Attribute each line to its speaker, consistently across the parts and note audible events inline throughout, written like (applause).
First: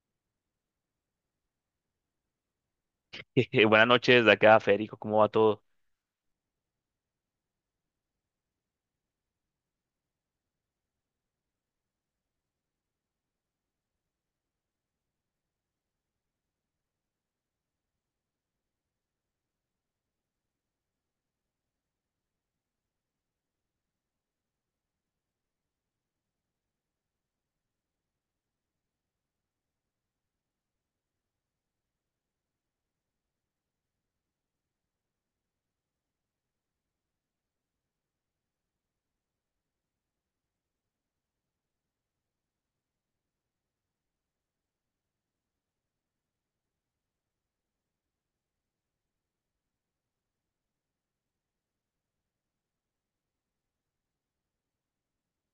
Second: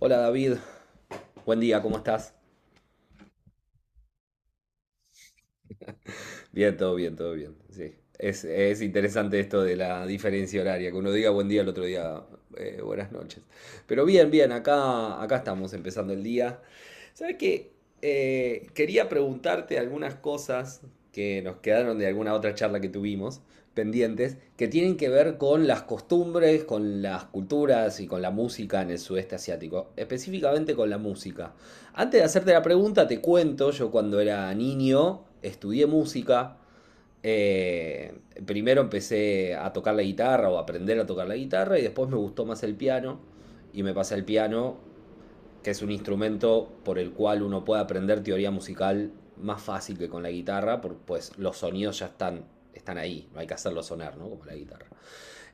Speaker 1: Hola David, buen día, ¿cómo estás?
Speaker 2: (laughs) Buenas noches, de acá, Federico, ¿cómo va todo?
Speaker 1: Bien, todo bien, todo bien, sí. Es interesante esto de la diferencia horaria, que uno diga buen día, el otro día buenas noches. Pero bien, bien, acá estamos empezando el día. ¿Sabes qué? Quería preguntarte algunas cosas que nos quedaron de alguna otra charla que tuvimos pendientes, que tienen que ver con las costumbres, con las culturas y con la música en el sudeste asiático, específicamente con la música. Antes de hacerte la pregunta, te cuento, yo cuando era niño estudié música. Eh, Primero empecé a tocar la guitarra o a aprender a tocar la guitarra y después me gustó más el piano y me pasé al piano, que es un instrumento por el cual uno puede aprender teoría musical más fácil que con la guitarra, porque pues los sonidos ya están ahí, no hay que hacerlos sonar, ¿no? Como la guitarra.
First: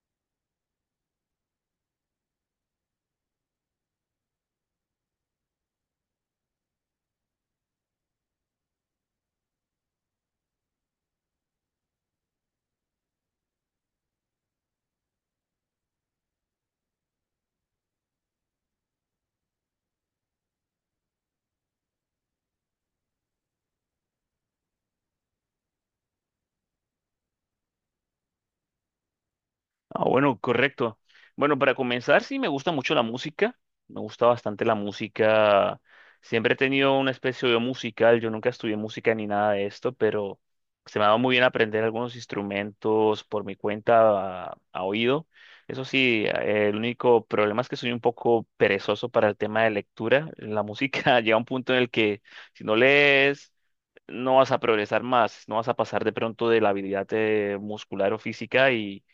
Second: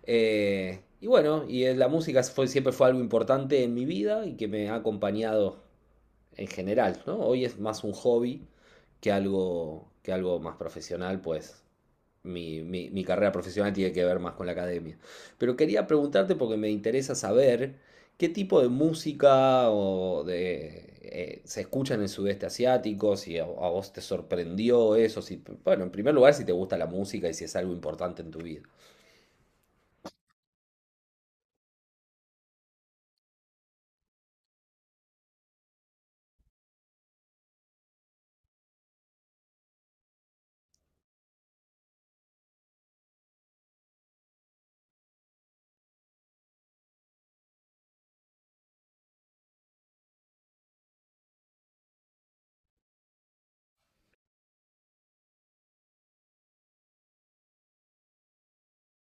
Speaker 1: Y bueno, y la música siempre fue algo importante en mi vida y que me ha acompañado en general, ¿no? Hoy es más un hobby que que algo más profesional, pues mi carrera profesional tiene que ver más con la academia. Pero quería preguntarte porque me interesa saber qué tipo de música o de, se escucha en el sudeste asiático, si a vos te sorprendió eso, si, bueno, en primer lugar, si te gusta la música y si es algo importante en tu vida.
Speaker 2: Ah, bueno, correcto. Bueno, para comenzar, sí, me gusta mucho la me gusta bastante la música. Siempre he tenido una especie de musical, yo nunca estudié música ni nada de esto, pero se me ha dado muy bien aprender algunos instrumentos por mi cuenta a oído. Eso sí, el único problema es que soy un poco perezoso para el tema de lectura. La música (laughs) llega a un punto en el que si no lees no vas a progresar más, no vas a pasar de pronto de la habilidad muscular o física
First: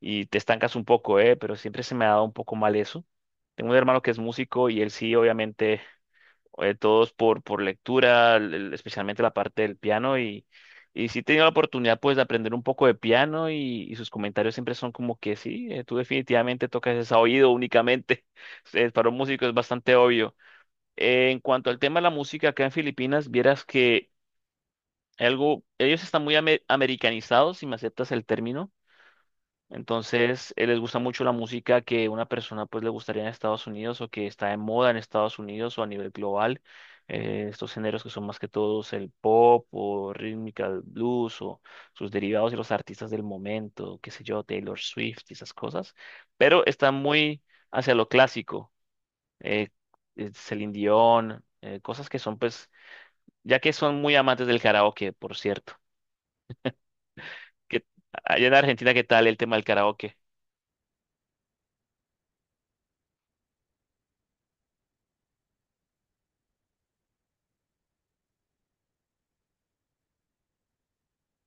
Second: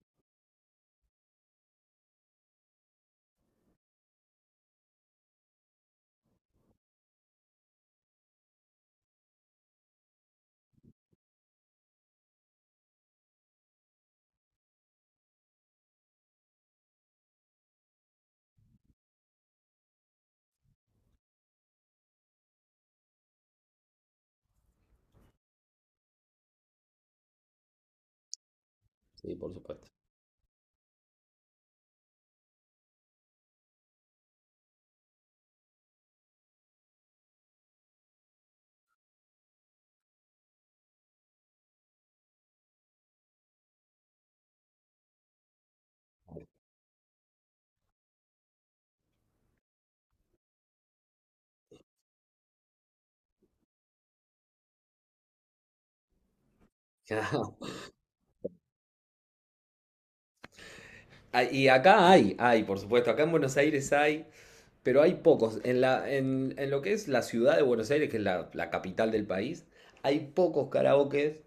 Speaker 2: y te estancas un poco, ¿eh? Pero siempre se me ha dado un poco mal eso. Tengo un hermano que es músico y él sí, obviamente, todos por lectura, especialmente la parte del piano, y sí he tenido la oportunidad pues de aprender un poco de piano y sus comentarios siempre son como que sí, tú definitivamente tocas es a oído únicamente. (laughs) Para un músico es bastante obvio. En cuanto al tema de la música acá en Filipinas, vieras que algo, ellos están muy americanizados, si me aceptas el término.
Speaker 1: Sí, por supuesto.
Speaker 2: Entonces, les gusta mucho la música que una persona pues le gustaría en Estados Unidos o que está de moda en Estados Unidos o a nivel global. Estos géneros que son más que todos el pop o rítmica, el blues o sus derivados y los artistas del momento, qué sé yo, Taylor Swift y esas cosas. Pero están muy hacia lo clásico, eh, Celine Dion, cosas que son pues, ya que son muy amantes del karaoke, por cierto.
Speaker 1: (laughs)
Speaker 2: ¿Qué- Allá en Argentina, ¿qué tal el tema del karaoke?
Speaker 1: Ah, y acá hay, por supuesto, acá en Buenos Aires hay, pero hay pocos. En lo que es la ciudad de Buenos Aires, que es la capital del país, hay pocos karaokes.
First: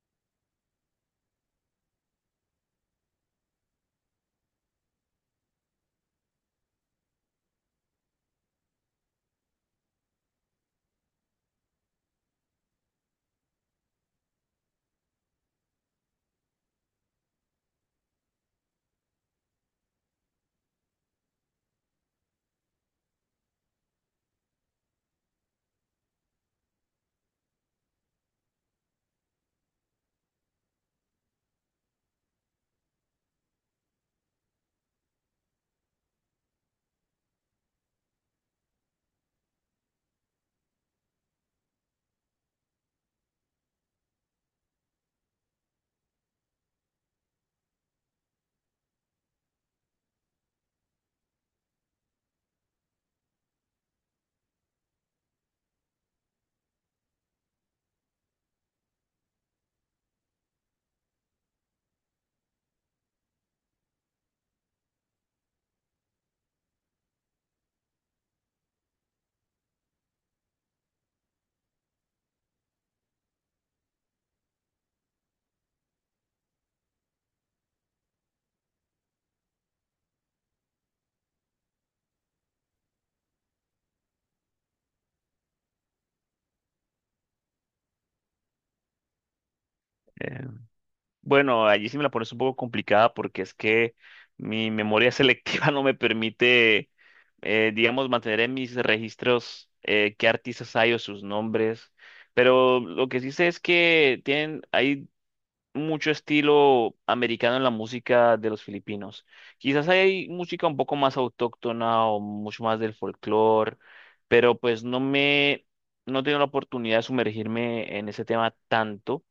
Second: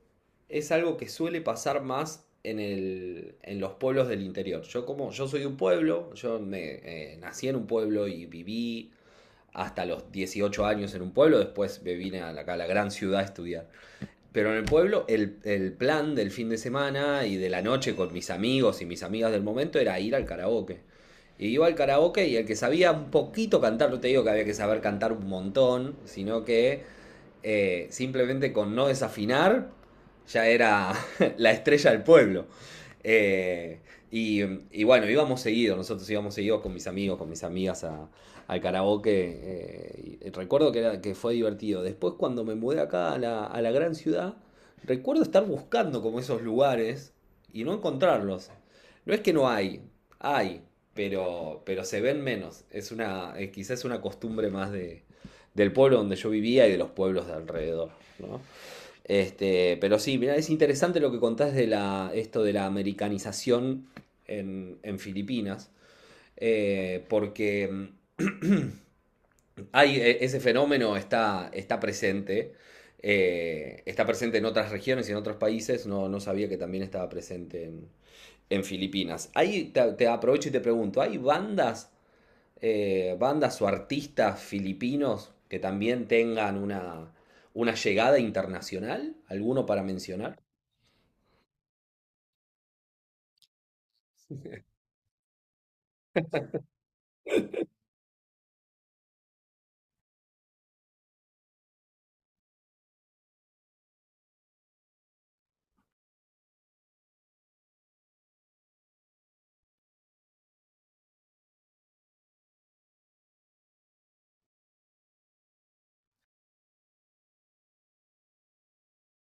Speaker 1: Es algo que suele pasar más en los pueblos del interior. Yo soy de un pueblo, yo nací en un pueblo y viví hasta los 18 años en un pueblo, después me vine a acá a la gran ciudad a estudiar. Pero en el pueblo el plan del fin de semana y de la noche con mis amigos y mis amigas del momento era ir al karaoke. Y iba al karaoke y el que sabía un poquito cantar, no te digo que había que saber cantar un montón, sino que simplemente con no desafinar, ya era (laughs) la estrella del pueblo. Eh, y, bueno, íbamos seguidos nosotros íbamos seguidos con mis amigos, con mis amigas al karaoke. Y recuerdo que fue divertido. Después cuando me mudé acá a a la gran ciudad, recuerdo estar buscando como esos lugares y no encontrarlos. No es que no hay, pero se ven menos. Es quizás es una costumbre más del pueblo donde yo vivía y de los pueblos de alrededor, ¿no? Este, pero sí, mira, es interesante lo que contás de esto de la americanización en Filipinas, eh, porque mm, hay, ese fenómeno está presente en otras regiones y en otros países, no sabía que también estaba presente en Filipinas. Ahí te aprovecho y te pregunto, ¿hay bandas bandas o artistas filipinos que también tengan una llegada internacional? ¿Alguno para mencionar?
Speaker 2: Eh, bueno, allí sí me la pones un poco complicada porque es que mi memoria selectiva (laughs) no me permite, digamos, mantener en mis registros qué artistas hay o sus nombres. Pero lo que sí sé es que tienen, hay mucho estilo americano en la música de los filipinos. Quizás hay música un poco más autóctona o mucho más del folclore, pero pues no no he tenido la oportunidad de sumergirme en ese tema tanto,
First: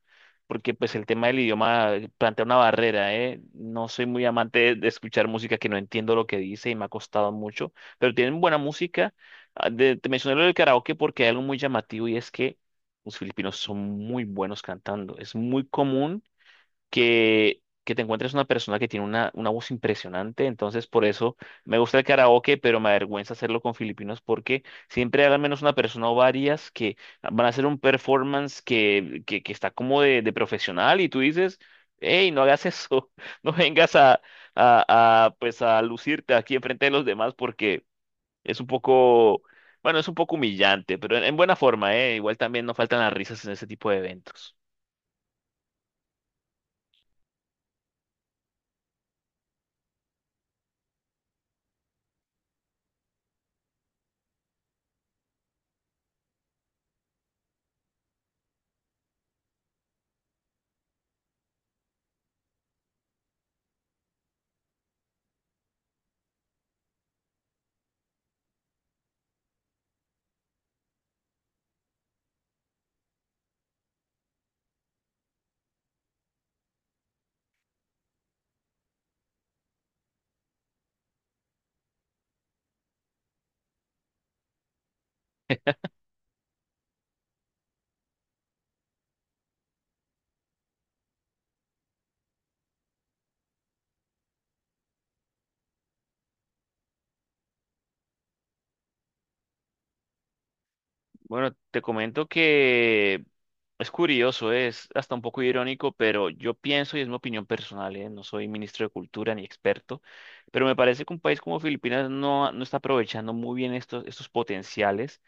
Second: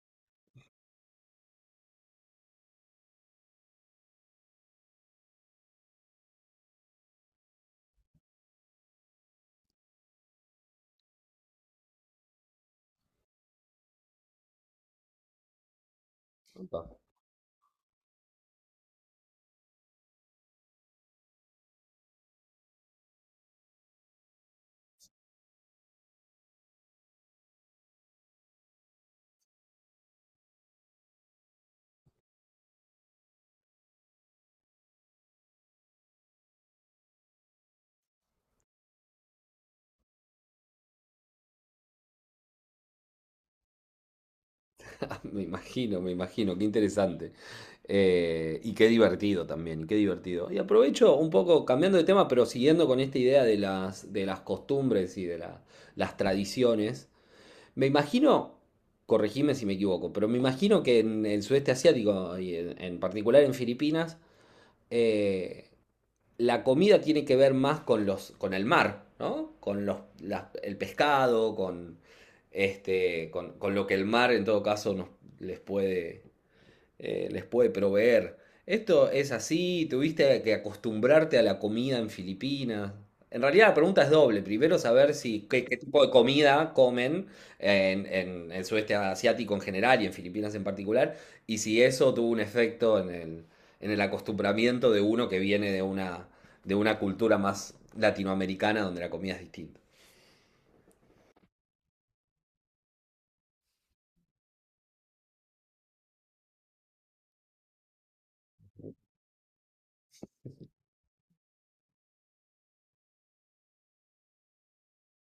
Speaker 2: porque pues el tema del idioma plantea una barrera, ¿eh? No soy muy amante de escuchar música que no entiendo lo que dice y me ha costado mucho, pero tienen buena música. Ah, te mencioné lo del karaoke porque hay algo muy llamativo y es que los filipinos son muy buenos cantando. Es muy común
Speaker 1: Opa.
Speaker 2: que te encuentres una persona que tiene una voz impresionante. Entonces, por eso me gusta el karaoke, pero me avergüenza hacerlo con filipinos porque siempre hay al menos una persona o varias que van a hacer un performance que está como de profesional y tú dices, hey, no hagas eso, (laughs) no vengas pues a lucirte aquí enfrente de los demás porque es un poco... Bueno, es un poco humillante, pero en buena forma, ¿eh? Igual también no faltan las risas en ese tipo de eventos.
Speaker 1: (laughs) Me imagino, qué interesante. Y qué divertido también, y qué divertido. Y aprovecho un poco, cambiando de tema, pero siguiendo con esta idea de de las costumbres y de las tradiciones, me imagino, corregime si me equivoco, pero me imagino que en el sudeste asiático y en particular en Filipinas, eh, la comida tiene que ver más con con el mar, ¿no? Con el pescado, con lo que el mar en todo caso les puede les puede proveer. Esto es así, tuviste que acostumbrarte a la comida en Filipinas. En realidad la pregunta es doble. Primero saber si qué tipo de comida comen en el sudeste asiático en general y en Filipinas en particular, y si eso tuvo un efecto en en el acostumbramiento de uno que viene de de una cultura más latinoamericana donde la comida es distinta.
Speaker 2: Bueno, te comento que es curioso, es hasta un poco irónico, pero yo pienso, y es mi opinión personal, ¿eh? No soy ministro de Cultura ni experto, pero me parece que un país como Filipinas no está aprovechando muy bien estos potenciales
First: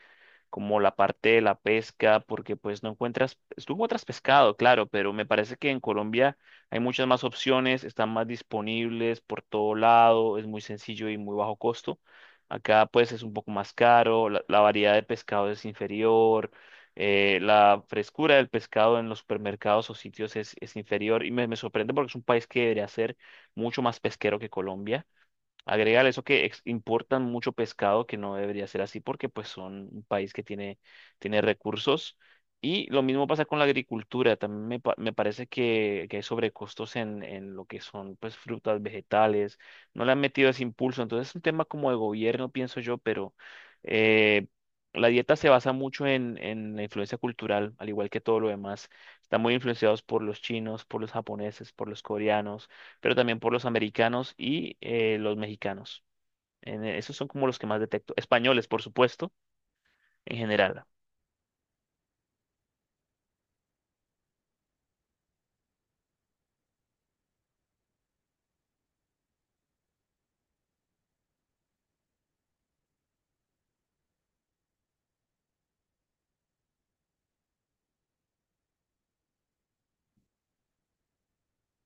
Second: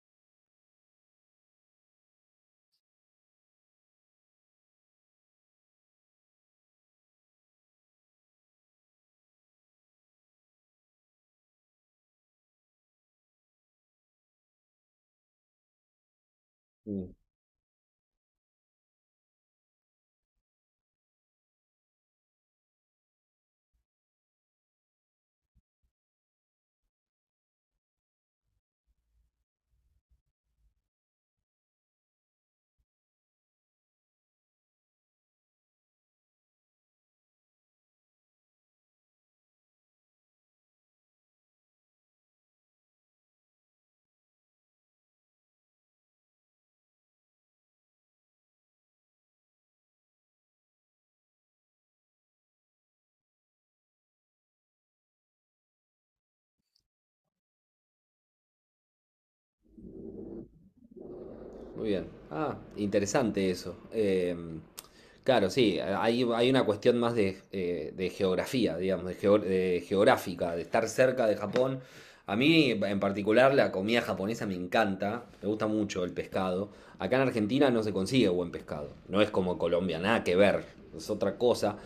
Speaker 2: como la parte de la pesca, porque pues no encuentras, tú encuentras pescado, claro, pero me parece que en Colombia hay muchas más opciones, están más disponibles por todo lado, es muy sencillo y muy bajo costo. Acá pues es un poco más caro, la variedad de pescado es inferior, la frescura del pescado en los supermercados o sitios es inferior y me sorprende porque es un país que debería ser mucho más pesquero que Colombia. Agregar eso que importan mucho pescado, que no debería ser así porque pues son un país que tiene, tiene recursos. Y lo mismo pasa con la agricultura. También me parece que hay sobrecostos en lo que son pues frutas, vegetales. No le han metido ese impulso. Entonces es un tema como de gobierno, pienso yo, pero eh, la dieta se basa mucho en la influencia cultural, al igual que todo lo demás. Están muy influenciados por los chinos, por los japoneses, por los coreanos pero también por los americanos y los mexicanos. Esos son como los que más detecto. Españoles, por supuesto, en general.
Speaker 1: Muy bien. Ah, interesante eso. Claro, sí, hay una cuestión más de geografía, digamos, de geográfica, de estar cerca de Japón. A mí, en particular, la comida japonesa me encanta, me gusta mucho el pescado. Acá en Argentina no se consigue buen pescado, no es como Colombia, nada que ver, es otra cosa.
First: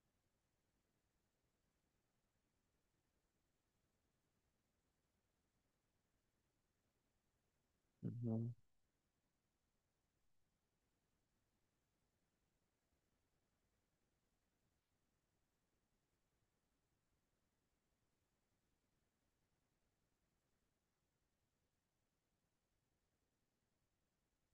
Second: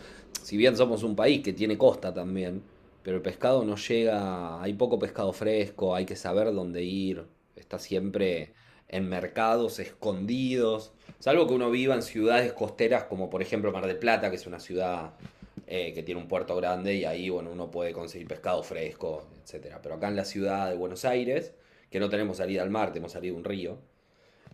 Speaker 1: Si bien somos un país que tiene costa también, pero el pescado no llega, hay poco pescado fresco, hay que saber dónde ir, está
Speaker 2: Ujú.
Speaker 1: siempre en mercados escondidos, salvo que uno viva en ciudades costeras como por ejemplo Mar del Plata, que es una ciudad que tiene un puerto grande y ahí bueno, uno puede conseguir pescado fresco, etcétera. Pero acá en la ciudad de Buenos Aires, que no tenemos salida al mar, tenemos salida a un río,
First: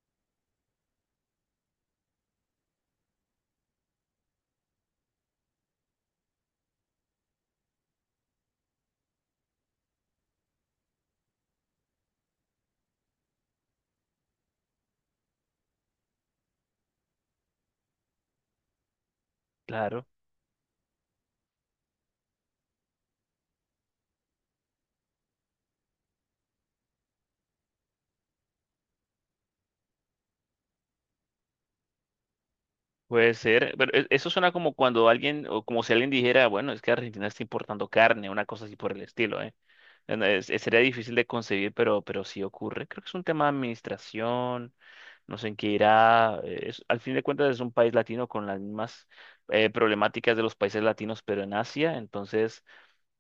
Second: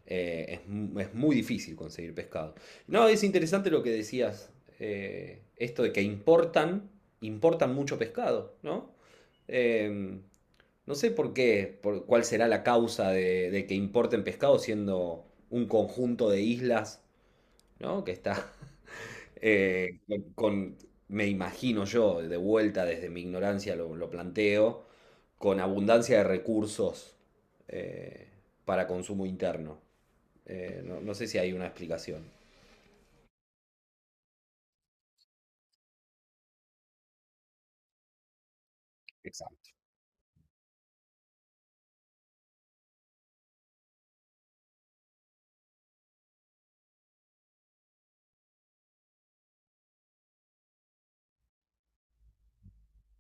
Speaker 1: eh, es, es muy difícil conseguir pescado. No, es interesante lo que decías, esto de que importan mucho pescado, ¿no? Em, no sé por qué, por cuál será la causa de que importen pescado siendo un conjunto de islas, ¿no? Que está (laughs) eh,
Speaker 2: Claro,
Speaker 1: con, con- me imagino yo, de vuelta desde mi ignorancia lo planteo, con abundancia de recursos eh, para consumo interno. No sé si hay una explicación.
Speaker 2: puede ser. Pero eso suena como cuando alguien, o como si alguien dijera, bueno, es que Argentina está importando carne, una cosa así por el estilo, ¿eh?
Speaker 1: Exacto.
Speaker 2: No, sería difícil de concebir, pero sí ocurre. Creo que es un tema de administración, no sé en qué irá. Al fin de cuentas es un país latino con las mismas problemáticas de los países latinos, pero en Asia, entonces...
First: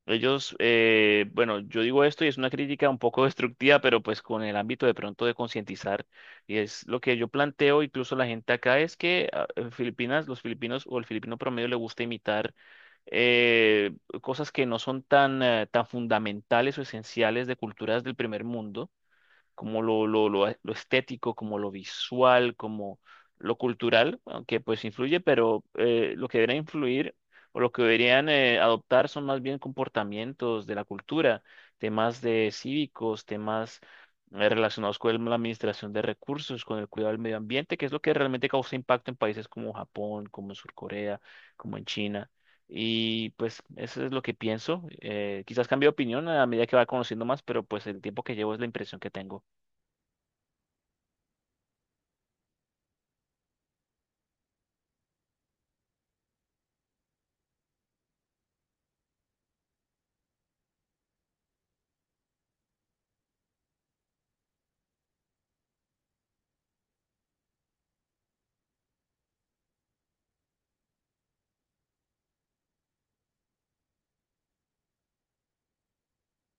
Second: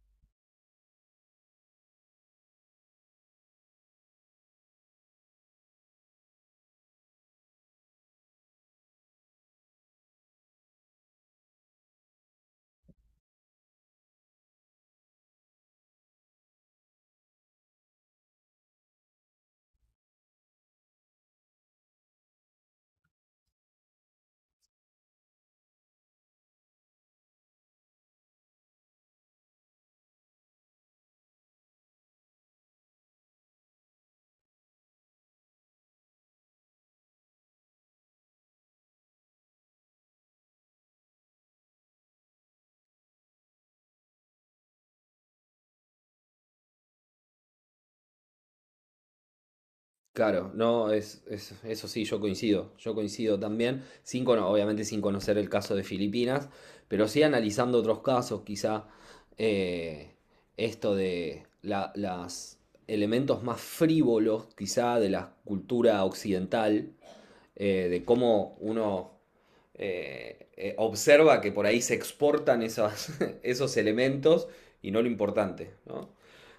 Speaker 2: Ellos, bueno, yo digo esto y es una crítica un poco (laughs) destructiva, pero pues con el ámbito de pronto de concientizar. Y es lo que yo planteo, incluso la gente acá, es que ah, en Filipinas, los filipinos o el filipino promedio le gusta imitar eh, cosas que no son tan, tan fundamentales o esenciales de culturas del primer mundo como lo estético, como lo visual, como lo cultural, aunque pues influye, pero lo que debería influir o lo que deberían adoptar son más bien comportamientos de la cultura, temas de cívicos, temas relacionados con la administración de recursos, con el cuidado del medio ambiente, que es lo que realmente causa impacto en países como Japón, como en Sur Corea, como en China. Y pues eso es lo que pienso. Quizás cambie de opinión a medida que va conociendo más, pero pues el tiempo que llevo es la impresión que tengo.
Speaker 1: Claro, no, es- Eso sí, yo coincido también, sin, cono- obviamente sin conocer el caso de Filipinas, pero sí analizando otros casos, quizá eh, esto de la- las elementos más frívolos, quizá de la cultura occidental, de cómo uno observa que por ahí se exportan (laughs) esos elementos y no lo importante, ¿no?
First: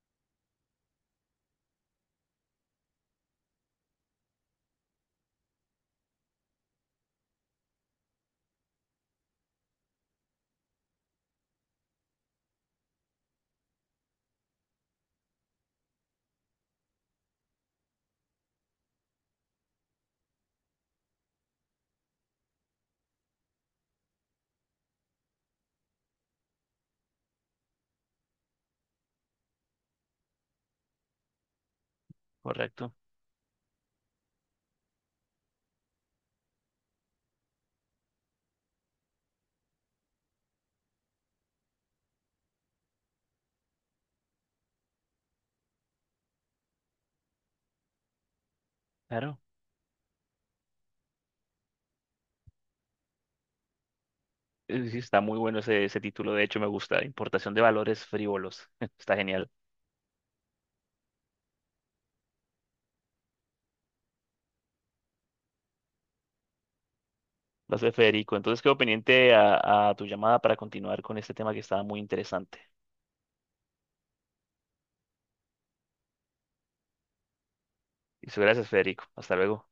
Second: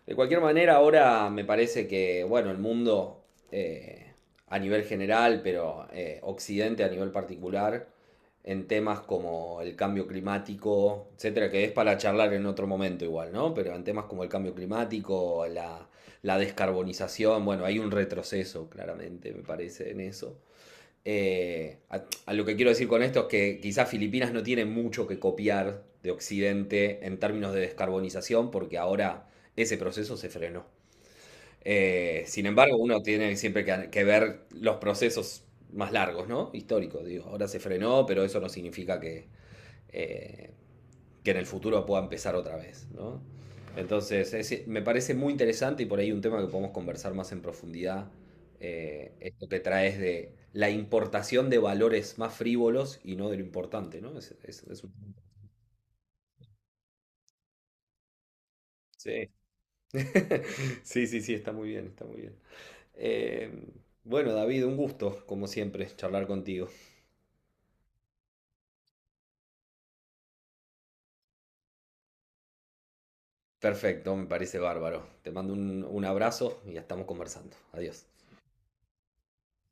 Speaker 1: De cualquier manera, ahora me parece que, bueno, el mundo eh, a nivel general, pero Occidente a nivel particular, en temas como el cambio climático, etcétera, que es para charlar en otro momento igual, ¿no? Pero en temas como el cambio climático, la descarbonización, bueno, hay un retroceso, claramente, me parece, en eso. A lo que quiero decir con esto es que quizás Filipinas no tiene mucho que copiar de Occidente en términos de descarbonización, porque ahora ese proceso se frenó. Sin embargo,
Speaker 2: Correcto,
Speaker 1: uno tiene siempre que ver los procesos más largos, ¿no? Históricos, digo. Ahora se frenó, pero eso no significa eh, que en el futuro pueda empezar otra vez, ¿no? Entonces, me parece muy interesante y por ahí un tema que podemos conversar más en profundidad,
Speaker 2: claro.
Speaker 1: esto que traes de la importación de valores más frívolos y no de lo importante, ¿no?
Speaker 2: Sí, está muy bueno ese título, de hecho me gusta, Importación de Valores Frívolos, (laughs) está
Speaker 1: Sí.
Speaker 2: genial.
Speaker 1: (laughs) Sí, sí, sí, está muy bien, está muy bien. Eh, bueno, David, un gusto, como siempre, charlar contigo.
Speaker 2: Gracias, Federico. Entonces quedo pendiente a tu llamada para continuar con este tema que estaba muy interesante.
Speaker 1: Perfecto, me parece bárbaro. Te mando un abrazo y ya estamos conversando. Adiós.
Speaker 2: Y gracias, Federico. Hasta luego.